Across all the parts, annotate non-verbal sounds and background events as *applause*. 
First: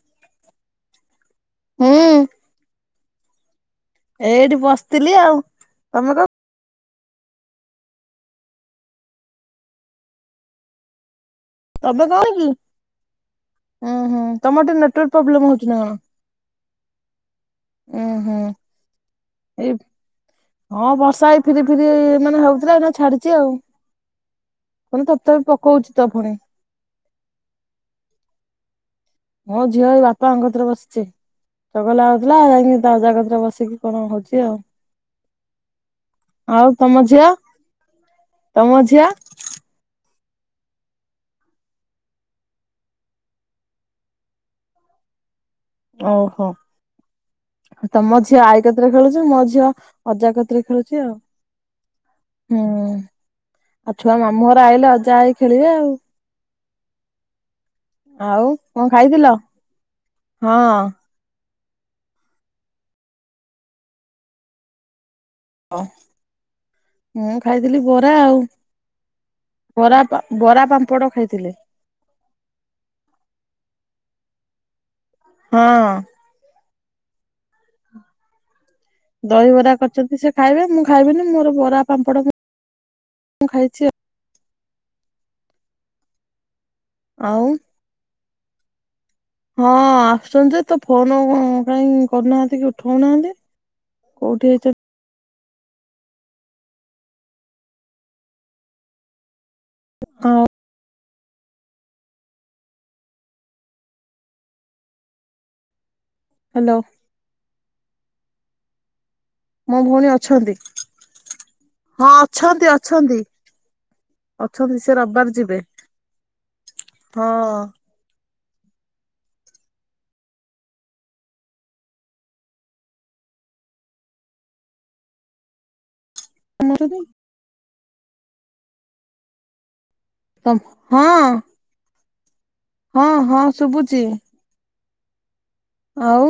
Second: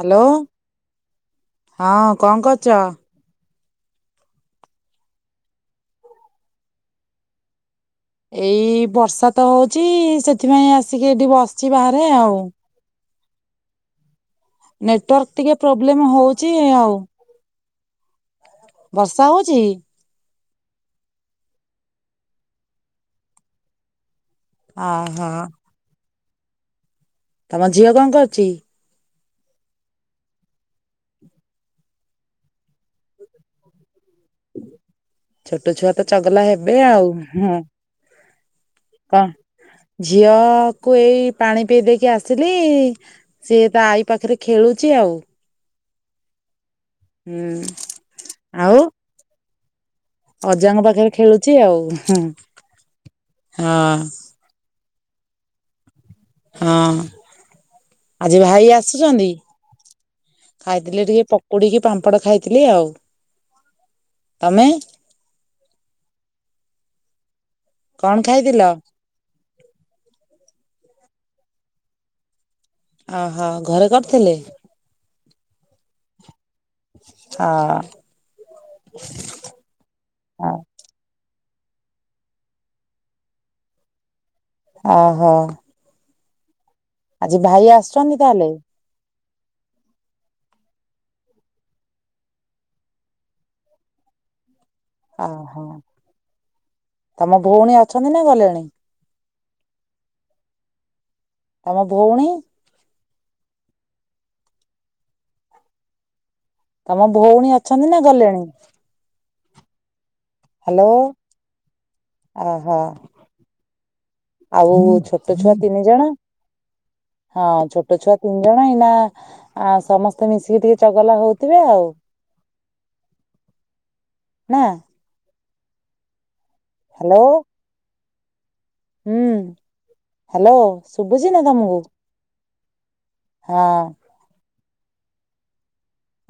Hello ହଁ ହୁଁ କଅଁ କରୁଛ? ଏଇଠି ବସିଥିଲି ଆଉ ତମର? ଏଇ ବର୍ଷା ତ ହଉଛି ସେଥିପାଇଁ ଆସିକି ଏଠି ବ ତମେ କଣ କି ହୁଁ ହୁଁ। ତମର ଟିକେ ନେଟୱାକ ନେଟୱାର୍କ ପ୍ରୋବଲେ ଟିକେ ହଉଚି ନା କଣ ପ୍ରୋବ୍ଲେମ ହଉଛି ଆଉ ହୁଁ ହୁଁ। ବର୍ଷା ହଉଛି? ଏଇ ହଁ ବର୍ଷା ଏଇ ଫିରି ଫିରି ମାନେ ହଉଥିଲା ଏଇଖିନା ଛାଡିଛି ଆଉ। ମାନେ ଓହୋ ତଥାବି ପକଉଛିି ତ ପୁଣି। ତମ ଝିଅ କଥଁ କରୁଛି? ମୋ ଝିଅ ଏଇ ବାପାଙ୍କ କତିରେ ବସିଛି ଚଗଲା ହଉଥିଲା ଯାଇକି ତା ଅଜାଙ୍କ କତିରେ ବସିକି କଣ ହଉଛି। ଆଉ ଛୋଟ ଛୁଆ ତ ଚଗଲା ହେବେ ତମ ଆଉ ଝିଅ ହୁଁ। ତମ ଝିଅ? ଝିଅ କୁ ଏଇ ପାଣି ପେଇ ଦେଇକି ଆସିଲି ସିଏ ତା ଆଇ ପାଖରେ ଖେଳୁଛି ଆଉ। ଓହୋ ହୁଁ ତମ ଝିଅ ଆଇ ଆଉ କତିରେ ଖେଳୁଛି ମୋ ଝିଅ ଅଜା କତିରେ ଅଜାଙ୍କ ଖେଳୁଛି ପାଖରେ ଆଉ ଆଉ ହୁଁ। ହଁ ଆଉ ଛୁଆ ମାମୁଁ ଘର ଆଇଲେ ଅଜା ଆଇ ଖେଳିବେ ଆଉ। ହଁ ଆଜି ଆଉ ଭାଇ କଣ ଖାଇଥିଲ ଆସୁଛନ୍ତି ହଁ। ଆସିଲେ ଟିକେ ପ ମୁଡିକି ପାମ୍ପଡ଼ ଖାଇଥିଲି ଆଉ ତମେ? ଓ ମୁଁ ଖାଇଥିଲି ବରା କଣ ଆଉ। ଖାଇଥିଲ? ବରା ବରା ପାମ୍ପଡ଼ ଖାଇଥିଲି। ଅହୋ ଘରେ କରିଥିଲେ। ହଁ। ଅ ଦହିବରା କରିଛନ୍ତି ସେ ଖାଇବେ ମୁଁ ଖାଇବିନି ମୋର ବରା ପାମ୍ପଡ଼ ମୁଁ ଖାଇଛି ଆଉ। ଓହୋ। ଆଜି ଆଉ ଭାଇ ଆସୁଛନ୍ତି ତାହେଲେ। ହଁ ଆସୁଛନ୍ତି ଯେ, ତ ଫୋନ କାଇଁ କରୁନାହାନ୍ତି କି ଉଠୋଉନାହାନ୍ତି। କୋଉଠି ହେଇଚ? ଓହୋ ତମ ଭଉଣୀ ଅଛନ୍ତି ନା ଗଲେଣି? ହଁ।। ତମ ଭଉଣୀ? ହାଲୋ। ତମ ଭଉଣୀ ଅଛନ୍ତି ନା ଗଲେଣି? ମୋ ଭଉଣୀ ଅଛନ୍ତି ହ୍ୟାଲୋ ହଁ ଅଛନ୍ତି ଓହୋ ଅଛନ୍ତି। ଆଉ ଅଛନ୍ତି ସେ ଛୋଟ ରବିବାର ଛୁଆ ଯିବେ। ତିନି ଜଣ? ହଁ। ଛୋଟ ଛୁଆ ତିନି ଜଣ ଏଇନା ଆ ସମସ୍ତେ ମିଶିକି ଟିକେ ଚଗଲା ହଉଥିବେ ଆଉ। ନାଁ? ହାଲୋ। ହୁଁ ହାଲୋ ହଁ ଶୁଭୁଚି ନା ତମୁକୁ? ହଁ ହଁ ଶୁଭୁଚି। ଆଉ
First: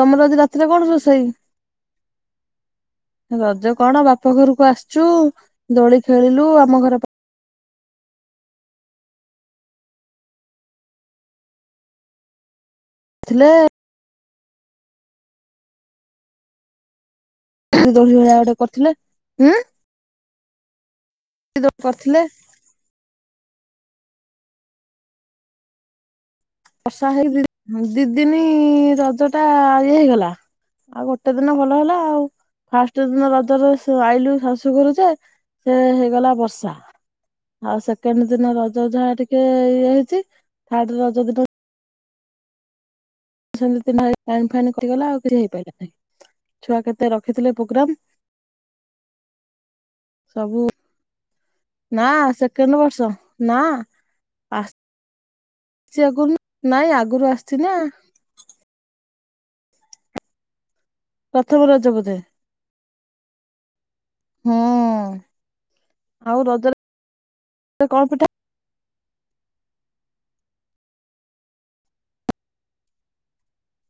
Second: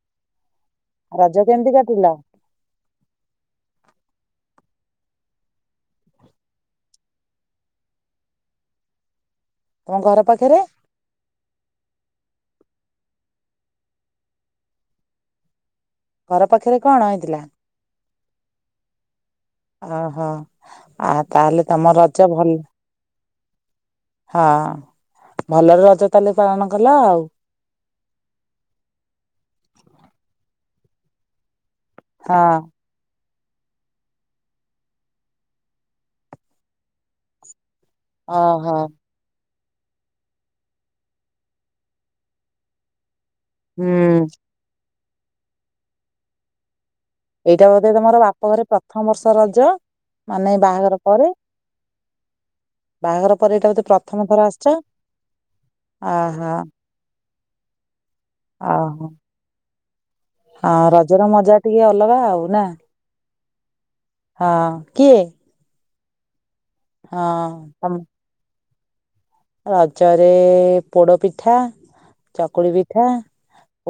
ତମର ଆଜି ରାତିରେ କଣ ରୋ ରଜ କେମିତି କଟିଲା? ରଜ କଣ ବାପ ଘରକୁ ଆସିଚୁ ଦୋଳି ଖେଳିଲୁ ଆମ ଘର ତମ ଘର ପାଖରେ ସିଲୁ ଘର ପାଖେରେ କଣ ହେଇଥିଲା? ଦୋଳି ଭଳିଆ ଗୋଟେ କରିଥିଲେ। ଓହୋ ଆଉ ତାହେଲେ ତମ କରିଥିଲେ ରଜ ଭଲ ହଁ ଭଲରେ ରଜ ତାହେଲେ ପାଳନ କଲ ବର୍ଷା ଆଉ। ହେଇକି ଦି ଦିନି ରଜଟା ଇଏ ହେଇଗଲା ଆଉ ଗୋଟେ ଦିନ ଭଲ ହେଲା। ହଁ। ଗୋଟେ ଦିନ ରଜରେ ସେ ଆଇଲୁ ଶାଶୁ ଘରୁ ଯେ ସେ ହେଇଗଲା ବର୍ଷା। ଆଉ ସେକେଣ୍ଡ ଦିନ ଓହୋ ରଜ ଯାହା ଟିକେ ଇଏ ହେଇଚି, ଥାର୍ଡ ରଜ ଦିନ ସେନ୍ତି ନାଇ ହୁଁ ପାଣି ଫାଣୀ କରିଗଲା ଆଉ କିଛି ହେଇପାରିଲା ନାହିଁ, ଛୁଆ କେତେ ରଖି ଏଇଟା ବୋଧେ ତମର ବାପଘରେ ପ୍ରଥମ ବର୍ଷ ରଜ ମାନେ ସବୁ ବାହାଘର ପରେ? ନା ସେକେଣ୍ଡ ବର୍ଷ ବାହାଘର ନା ପରେ ଏଇଟା ବୋଧେ ପ୍ରଥମ ଥର ଆସିଚ? ସିଆ କହୁନୁ ନାଇ ଆଗରୁ ଆସିଚି ନା। ଓହୋ। ହଁ ରଜର ମଜା ପ୍ରଥମ ଟିକେ ରଜ ବୋଧେ ଅଲଗା ଆଉ ନା, ହଁ କିଏ? ଆଉ ରଜରେ ହଁ ଆମ କଣ ପିଠା ରଜରେ ପୋଡ଼ପିଠା ଚକୁଳିପିଠା,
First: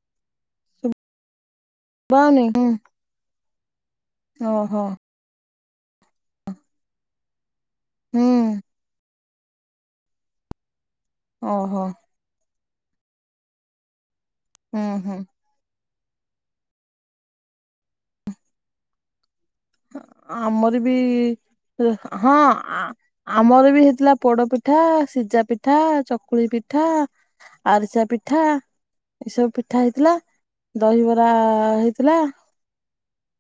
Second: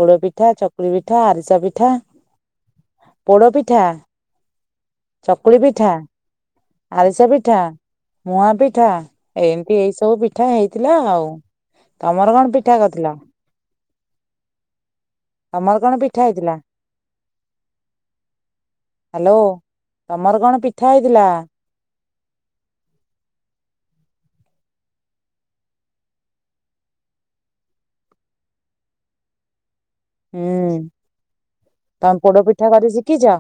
ପୋଡପିଠା, ଚକୁଳିପିଠା, ଆରିସାପିଠା। ଶୁଭା ଯାଉନି। ହୁଁ। ପୋଡ଼ପିଠା। ଓହୋ। ଚକୁଳିପିଠା, ଆଳିସାପିଠା, ମୁଆ ହୁଁ ପିଠା। ଏମିତି ଏଇ ସବୁ ପିଠା ହେଇଥିଲା ଆଉ। ଓହୋ। ତମର କଣ ପିଠା କରିଥିଲା? ହୁଁ ହୁଁ। ତମର କଣ ପିଠା ହେଇଥିଲା? ହାଲୋ। ଅ ତମର କଣ ଆମର ପିଠା ବି ହେଇଥିଲା? ଏ ହଁ ଆ ଆମର ବି ହେଇଥିଲା ପୋଡପିଠା, ସିଝାପିଠା, ଚକୁଳିପିଠା। ଆରିସାପିଠା। ଏଇ ସବୁ ପିଠା ହେଇଥିଲା। ହୁଁ ଦହିବରା ତମେ ହେଇଥିଲା। ପୋଡ ପିଠା କରି ଶିକିଚ।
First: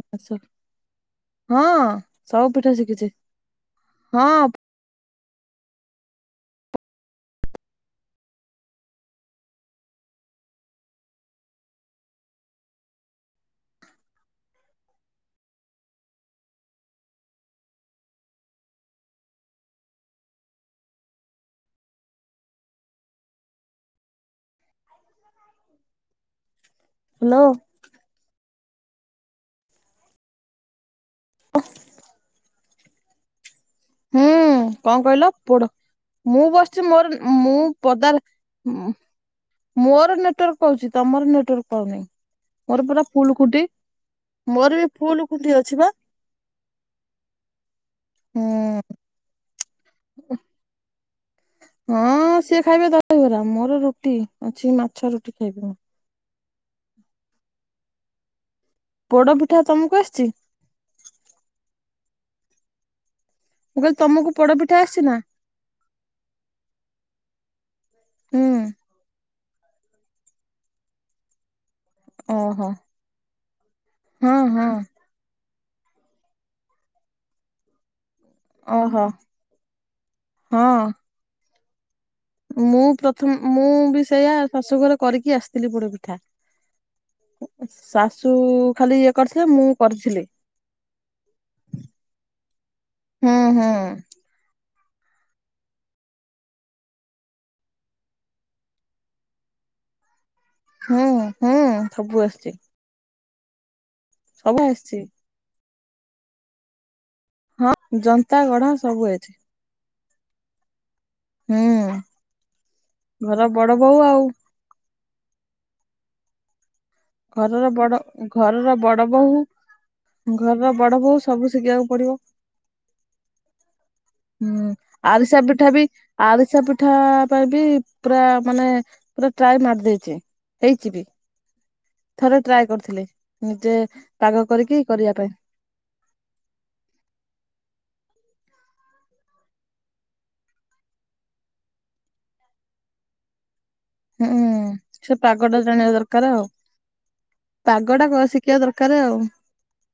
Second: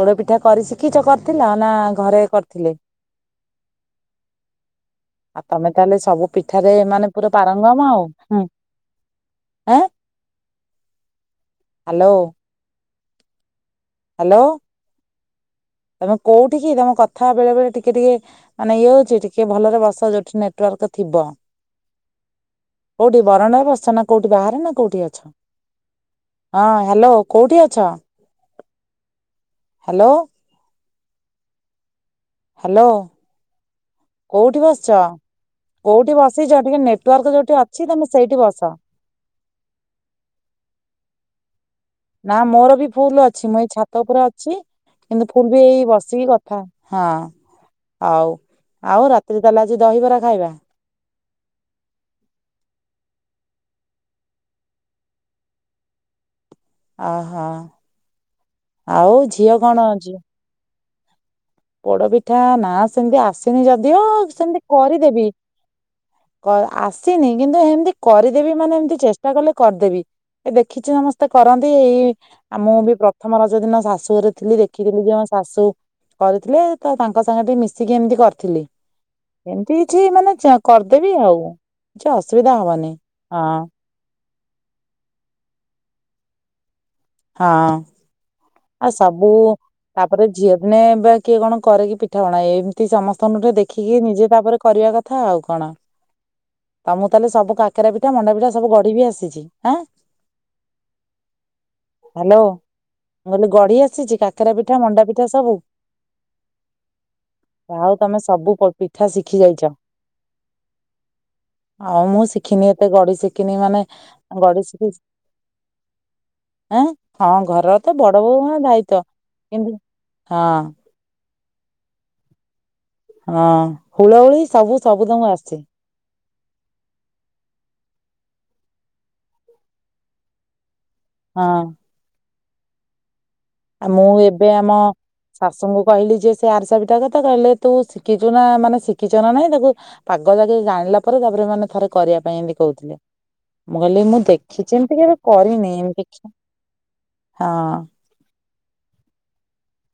ପୋଡ଼ ପିଠା କରି ଶିଖିଚ କରିଥିଲ। ନା ହଁ ଘରେ ସବୁ ପିଠା କରିଥିଲେ। ଶିଖିଛି ହଁ। ଆଉ ତମେ ତାହେଲେ ସବୁ ପିଠାରେ ମାନେ ପୁରା ପାରଙ୍ଗମ ଆଉ। ହୁଁ। ଆଁ ହାଲୋ। ହାଲୋ। ତମେ କୋଉଠିକି ତମ କଥା ବେଳେ ବେଳେ ଟିକେ ଟିକେ ମାନେ ଇଏ ହଉଚି ଟିକେ ଭଲରେ ବସ ଯୋଉଠି ନେଟ୍ ୱାର୍କ ଥିବ। କୋଉଠି ବରଣ୍ଡାରେ ବସିଚ। ନା କଉଠି ବାହାରେ ନା କୋଉଠି ଅ ହଁ ହାଲୋ ହ୍ୟାଲୋ। କୋଉଠି ଅଛ? ହାଲୋ। *inaudible* ହାଲୋ। ହୁଁ କଣ କହିଲ? ପୋଡ଼ କୋଉଠି ବସିଛ ମୁଁ ଟିକେ ବସ୍ଚି ମୋର ନେଟୱାର୍କ ଉଁ ଯୋଉଠି ମୁଁ ଅଛି ତମେ ପଦାରେ ସେଇଠି ବସ। ହୁଁ। ମୋର ନେଟୱାର୍କ୍ ପାଉଚି। ତମର ନେଟୱାର୍କ୍ ପାଉନି। ନା ମୋର ବି ପୁରା ଫୁଲ୍ ଫୁଲ ଅଛି। ମୁଁ ଖୁଣ୍ଟି ଏଇ ଛାତ ଉପରେ ଅଛି। ମୋର ବି କିନ୍ତୁ ଖୁଣ୍ଟି ଫୁଲ ବି ଅଛି ଏଇ ବା ବସିକି କଥା ହଁ ଆଉ ହୁଁ। ଆଉ ରା *unintelligible* ଦହିବରା ଖାଇବା। ହଁ ସିଏ ଖାଇବେ ଦହିବରା। ମୋର ରୁଟି ଅଛି ମାଛ ରୁଟି ଖାଇବି ମୁଁ। ଅହ ଆଉ ପୋଡ ଝିଅ ପିଠା କଣ ତମକୁ ଆଜି ଆସିଛି ପୋଡ଼ପିଠା ନା ସେମିତି ଆସିନି ମୁଁ କହିଲି ଯଦିଓ ତମକୁ ପୋଡ ସେମତି ପିଠା ଆସିଛି ନା କରିଦେବି। କ ଆସିନି କିନ୍ତୁ ହେମନ୍ତି ହୁଁ କରିଦେବି ମାନେ ଏମିତି ଚେଷ୍ ମୁ କହିଲି କରିଦେବି। ଏ ଦେଖିଛି ସମସ୍ତେ କରନ୍ତି ଏଇ ଆଉ ଓହୋ। ମୁଁ ବି ପ୍ରଥମ ରଜ ଦିନ ଶାଶୁ ହଁ ହଁ *unintelligible* ଶାଶୁ କରିଥିଲେ। ତ ତାଙ୍କ ସାଙ୍ଗେ ଟିକେ ମିଶିକି ଏମିତି କରି ଥିଲି। ଓହୋ ଏମନ୍ତି କିଛି ମାନେ ଚା ହଁ। କରିଦେବି ଆଉ। କିଛି ଅସୁବିଧା ମୁଁ ହବନି ପ୍ରଥମେ ହଁ ମୁଁ ବି ସେଇଆ ଶାଶୁଘରେ କରିକି ଆସଥିଲି ପୋଡ଼ ପିଠା। ହଁ ଶାଶୁ ଆଉ ଖାଲି ଇଏ ସବୁ କରିଥିଲେ। ମୁଁ କରିଥିଲି ତାପରେ ଝିଅଦିନେ ଏବେ କିଏ କଣ କରେ କିି ପିଠାପଣା? ଏମନ୍ତି ହୁଁ ସମସ୍ତଙ୍କ ଟୁ ଟିକେ ହୁଁ। ଦେଖିକି ମି ନିଜେ ତା ପରେ କରିବା କଥା ଆଉ କଣ। ତମକୁ ତାହେଲେ ସବୁ କାକେରା ପିଠା, ମଣ୍ଡା ପିଠା ସବୁ ଗଢ଼ିବି ଆସିଚି। ଆଁ ହଁ ହଁ ସବୁ ହ୍ୟାଲୋ। ଆସଚି। ମୁଁ କହିଲି ଗଢି଼ ଆସିଚି କାକେରା ପିଠା, ଆସିଛି ମଣ୍ଡା ପିଠା ସବୁ। ହଁ ଯାହା ହଉ ତମେ ଜନ୍ତା ସବୁ ଗଢା ପୋ ସବୁ ପିଠା ଆଇଛି। ଶିଖି ଯାଇଚ। ହୁଁ ଆଉ ମୁଁ ଶିଖିନି ଏତେ ଗଢ଼ି ଘର ଶିଖିନି। ବଡ ମାନେ ବୋଉ ଆଉ ଗଢ଼ି *unintelligible* ଏଁ ହଁ ଘର ଘଡ଼ ଘରର ବଡ଼ ବୋହୁ ହଁ ଘରର ବଡ଼ ବୋହୁ ସବୁ ଶିଖିବାକୁ ପଡ଼ିବ। ହଁ ହୁଳହୁଳି ସବୁ ସବୁ ତମକୁ ଆରିସା ଆସଚି। ପିଠା ବି ଆରିସା ପିଠା ପାଇଁ ବି ପୁରା ମାନେ ପୁରା ଟ୍ରାଏ ମାରି ଦେଇଚି। ହେଇଚି ବି। ହଁ। ଥରେ ଟ୍ରାଏ କରିଥିଲି। ନିଜେ ଆଉ ମୁଁ ପାଗ ଏବେ ଆମ କରିକି କରିବା ପାଇଁ। ଶାଶୁଙ୍କୁ କହିଲି ଯେ ସେ ଆରିସା ପିଠା କଥା କହିଲେ ତୁ ଶିକିଚୁ ନା ମାନେ ଶିକିଚ ନା ନାଇଁ। ତାକୁ ପାଗଟା ଟିକେ ଜାଣିଲା ପରେ ତାପରେ ମାନେ ଥରେ କରିବା ପାଇଁ ଏମିତି କହୁଥିଲେ। ମୁଁ କହିଲି ମୁଁ ହୁଁ। ଦେଖିଚି ଏମନ୍ତି। ସେ କେବେ ପାଗ ଟା କରିନି। ଜାଣିବା ଦରକାର ଦେଖିଆ ଆଉ ହଁ। ଶିକିବା ଦରକାର ଆଉ।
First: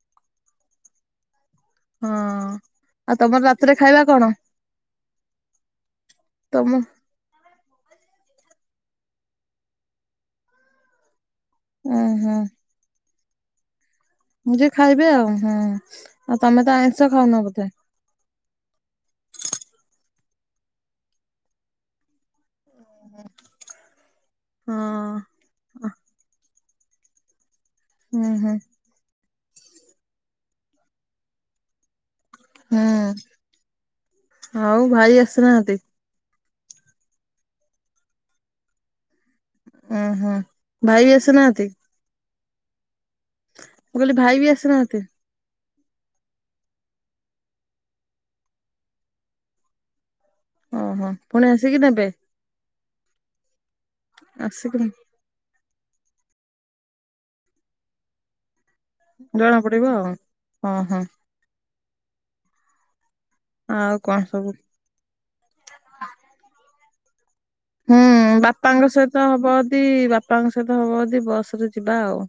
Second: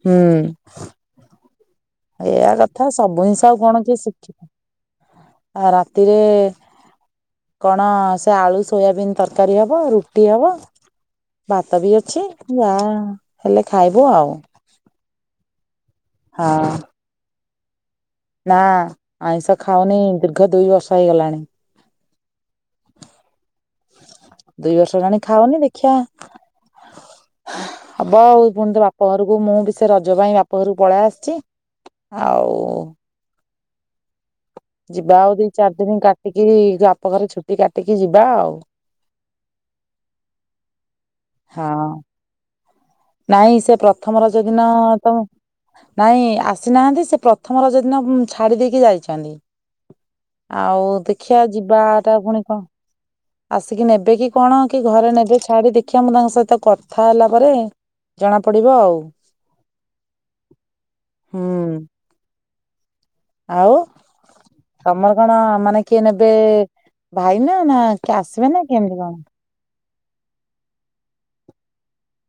ହୁଁ। ହଁ। ଏଇଆ କଥା ଆଉ ସବୁ ତମର ହିସାବ ରାତିରେ କଣ କିଏ ଖାଇବା ଶିଖି ହଁ ରାତିରେ ତମ କଣ ସେ ଆଳୁସୋୟାବିନ୍ ତରକାରୀ ହବ, ରୁଟି ହବ। ଭାତ ବି ଉଁ ଅଛି। ହୁଁ ଯାଆ ଖାଲି ଖାଇବୁ ଆଉ। ମୁଁ ଯିବି ଖାଇବି ଆଉ। ହୁଁ, ଆଉ ହଁ ତମେତ ଆଇଁଷ ଖାଉନ ବୋଧେ। ନା ଆଇଁଷ ଖାଉନି ଦୀର୍ଘ ଦୁଇ ବର୍ଷ ହେଇଗଲାଣି। ଦୁଇ ହଁ ବର୍ଷ ହେଲାଣି ଖାଉନି ଦେଖିବା ହବ ହୁଁ ଆଉ ହୁଁ ପୁଣି ତ ବାପ ଘରକୁ ମୁଁ ବି ସେ ରଜ ପାଇଁ ବାପ ଘରକୁ ପଳାଆସିଛି। ଆଉ ହୁଁ ଆଉ ଭାଇ ଯିବା ଆଉ ଦି ଆସିନାହାନ୍ତି? ଚାରି ଦିନ କାଟିକି ବାପଘରେ ଛୁଟି କାଟିକି ଯିବା ଆଉ। ଅଁ ହଁ ଭାଇ ଆସ ହଁ। ନାଇଁ ସେ ମୁଁ କହିଲି ପ୍ରଥମ ଭାଇ ରଜ ବି ଦିନ ଆସିନାହାନ୍ତି? ତ ନାଇଁ ଆସିନାହାନ୍ତି ସେ ପ୍ରଥମ ରଜ ଦିନ ଛାଡ଼ି ଦେଇକି ଯାଇଛନ୍ତି। ଆଉ ଓହୋ ଦେଖିବା ପୁଣି ଆସିକି ଯିବା ନେବେ ଟା ପୁଣି କଣ? ଆସିକି ନେବେ କି କଣ ଆସିକି କି ଘରେ ନେବେ ଛାଡି ଦେଖିବା ମୁଁ ତାଙ୍କ ସହିତ କଥା ହେଲା ପରେ ଜଣା ପଡିବ ଆଉ। ଜଣା ପଡିବ ଆଉ, ହଁ ହଁ। ହୁଁ। ଆଉ କଣ ସବୁ? ତମର କଣ ମାନେ କିଏ ନେବେ ଭାଇ ନା ନା କି ଆସିବେ ନା କେମିତି କଣ? ସେଇ ବାପାଙ୍କ ସହିତ ହବ ଯଦି ବସ ରେ ଯିବା ଆଉ।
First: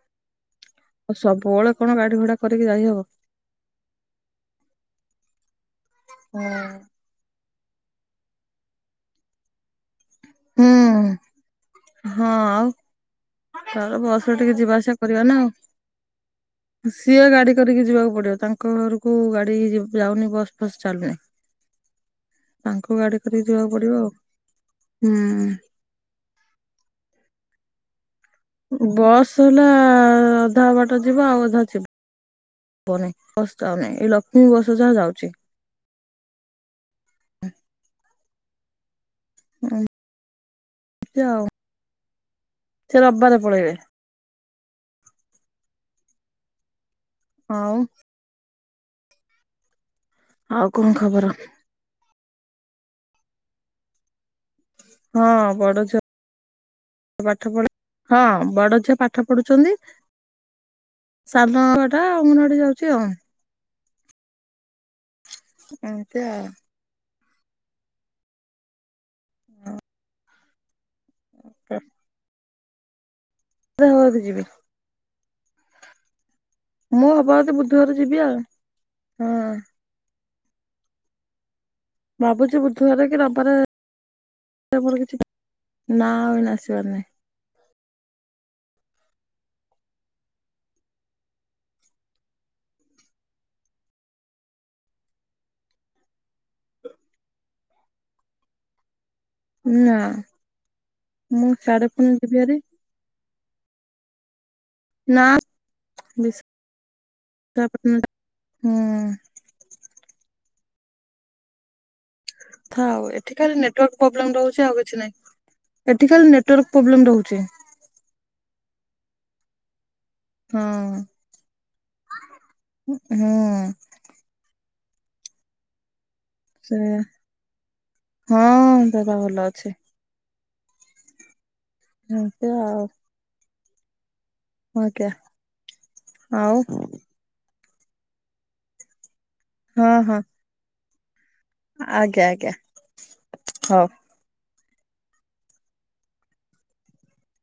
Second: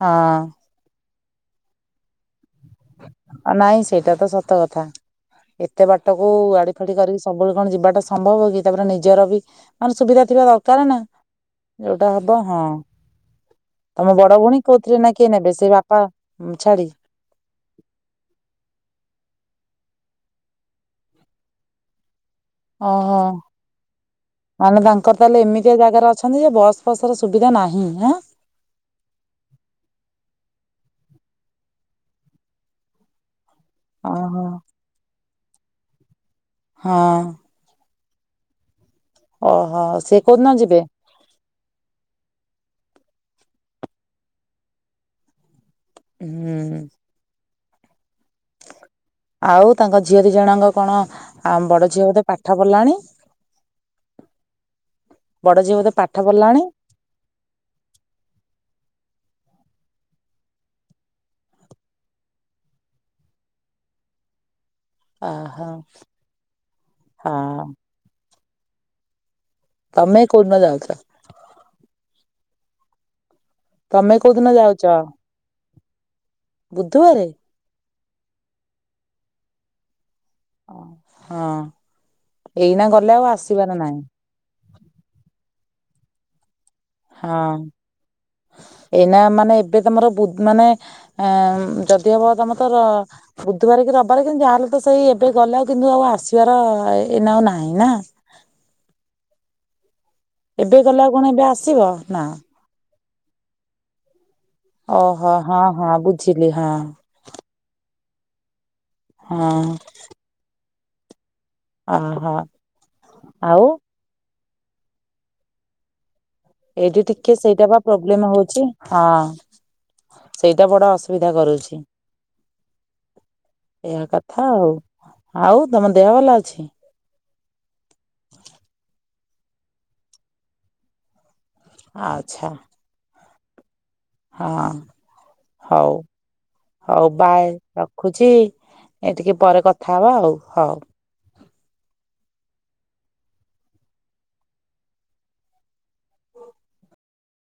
ହଁ। ଆଉ ସବୁବେଳେ କଣ ଗାଡି ଘୋଡା କରିକି ଯାଇହବ? ନାଇଁ ସେଇଟା ତ ସତ କଥା, ଏତେ ବାଟକୁ ଗାଡି ଫାଡି କରିକି ସବୁବେଳେ କଣ ଯିବାଟା ସମ୍ଭବ କି? ତାପରେ ନିଜର ବି ମାନେ ସୁବିଧା ଥିବା ହୁଁ ଦରକାର ନା ଯୋଉଟା ହବ ହଁ। ତାର ତମ ବସରେ ବଡ ଟିକେ ଭଉଣୀ ଯିବା ଆସିବା କୋଉଥିରେ କରିବା କିଏ ନା ଆଉ। ନେବେ ସେ ବାପା ଉଁ, ଛାଡି କିଏ ଗାଡି କରିକି ଯିବାକୁ ପଡିବ ତାଙ୍କ ଘରକୁ ଗାଡି ଯାଉନି ବସ୍ ଫସ୍ ଚାଲୁନି। ତାଙ୍କୁ ଅହ ଗାଡି କରିକି ଯିବାକୁ ପଡିବ ଆଉ ମାନେ ତାଙ୍କର ତାହେଲେ ହୁଁ। ଏମିତିଆ ଜାଗାରେ ଅ ଅଛନ୍ତି ଯେ ବସ୍ ଫସର ସୁବିଧା ନାହିଁ ଆଁ? ବସ୍ ହେଲା ଅଧା ବାଟ ଯିବ ଆଉ ଅଧା ଝିପ ବନାଇଁ ବସ୍ ଯାଉନି ଏଇ ଓହୋ ଲକ୍ଷ୍ମୀ ବସ ଯାହା ଯାଉଛି। ହଁ। ଓହୋ ସିଏ କୋଉଦିନ ଯିବେ? ଯିବେ ଆଉ ସେ ରବିବାରେ ପଳେଇବେ। ହୁଁ। ଆଉ ଆଉ ତାଙ୍କ ଝିଅ ଦି ଆଉ ଜଣଙ୍କ କଣ ଖବର ଆ ବଡ ଝିଅ ବୋଧେ ପାଠ ପଢିଲାଣି? ହଁ ବଡ ବଡ଼ ବୋଧେ ଝିଅ ପାଠ ପଢିଲାଣି ପାଠ ପଢ ହଁ ବଡ ଝିଅ ପାଠ ପଢୁଛନ୍ତି। ସାନ ଛୁଆଟା ଅଙ୍ଗନବାଡି ଯାଉଛି ଆଉ। ଆ ହା ଏମିତି ଆଉ ଆ ଅଁ ତମେ କୋଉଦିନ ଯାଉଥିଲ? ହୁଁ। ତମେ ଯିବି କୋଉଦିନ ଯାଉଛ? ମୁଁ ବୁଧୁବାରେ ହବ ଯଦି ବୁଧବାର ଯିବି ଆଉ ହଁ। ଓ ଭାବୁଛି ଏଇନା ବୁଧବାର କି ଗଲେ ଆଉ ରବିବାର ଆସିବାର ନାହିଁ। କିଛି ନା ନାଁ ଏଇନା ଆସିବାର ନାହିଁ। ହଁ। ଏଇନା ମାନେ ଏବେ ତମର ବୁ ମାନେ ଯଦି ହବ ତମେ ତର ବୁଧବାର କି ରବିବାର କିନ୍ତୁ ଯାହାହେଲେ ତ ସେଇ ଏବେ ଗଲେ ଆଉ କିନ୍ତୁ ଆଉ ଆସିବାର ଏଇନା ଆଉ ନାହିଁ ନା? ନା ଏବେ ଗଲେ ଆଉ କଣ ଏବେ ମୁଁ ଆସିବ ସିଆଡେ ପୁଣି ନା? ଯିବି ଆରୀ। ନା ଓହୋ ହଁ ହଁ ବୁଝିଲି ହଁ। ତାପ *unintelligible* ହୁଁ। ହଁ। ଓ ହଁ। ଥାଉ ଏଠି ଖାଲି ନେଟୱାର୍ ପୋବ୍ଲେମ ରହୁଛି ଆଉ କିଛି ନାଇଁ ଏଠି ଖାଲି ନେଟୱାର୍ ପୋବ୍ଲେମ ରହୁଛି। ପୋବ୍ଲେମ ହଉଛି ହଁ। ସେଇଟା ବଡ ହଁ ଅସୁବିଧା କରଉଚି *inaudible* ହୁଁ ଏଇଆ କଥା। କଥା ଆଉ ଆଉ ତମ ଦେହ ଭଲ ଅଛି? ହୁଁ ହଁ ଦେହପା ଭଲ ଅଛି। ଆଚ୍ଛା ଏମିତି ଆଉ ହଁ ଆଜ୍ଞା ହଉ ଆଉ ହଉ। ବାଏ ରଖୁଚି ଏ ଟିକେ ପରେ କଥା ହଁ ହବା ହଁ ଆଉ ହଉ। ଆଜ୍ଞା ଆଜ୍ଞା ହୋଉ।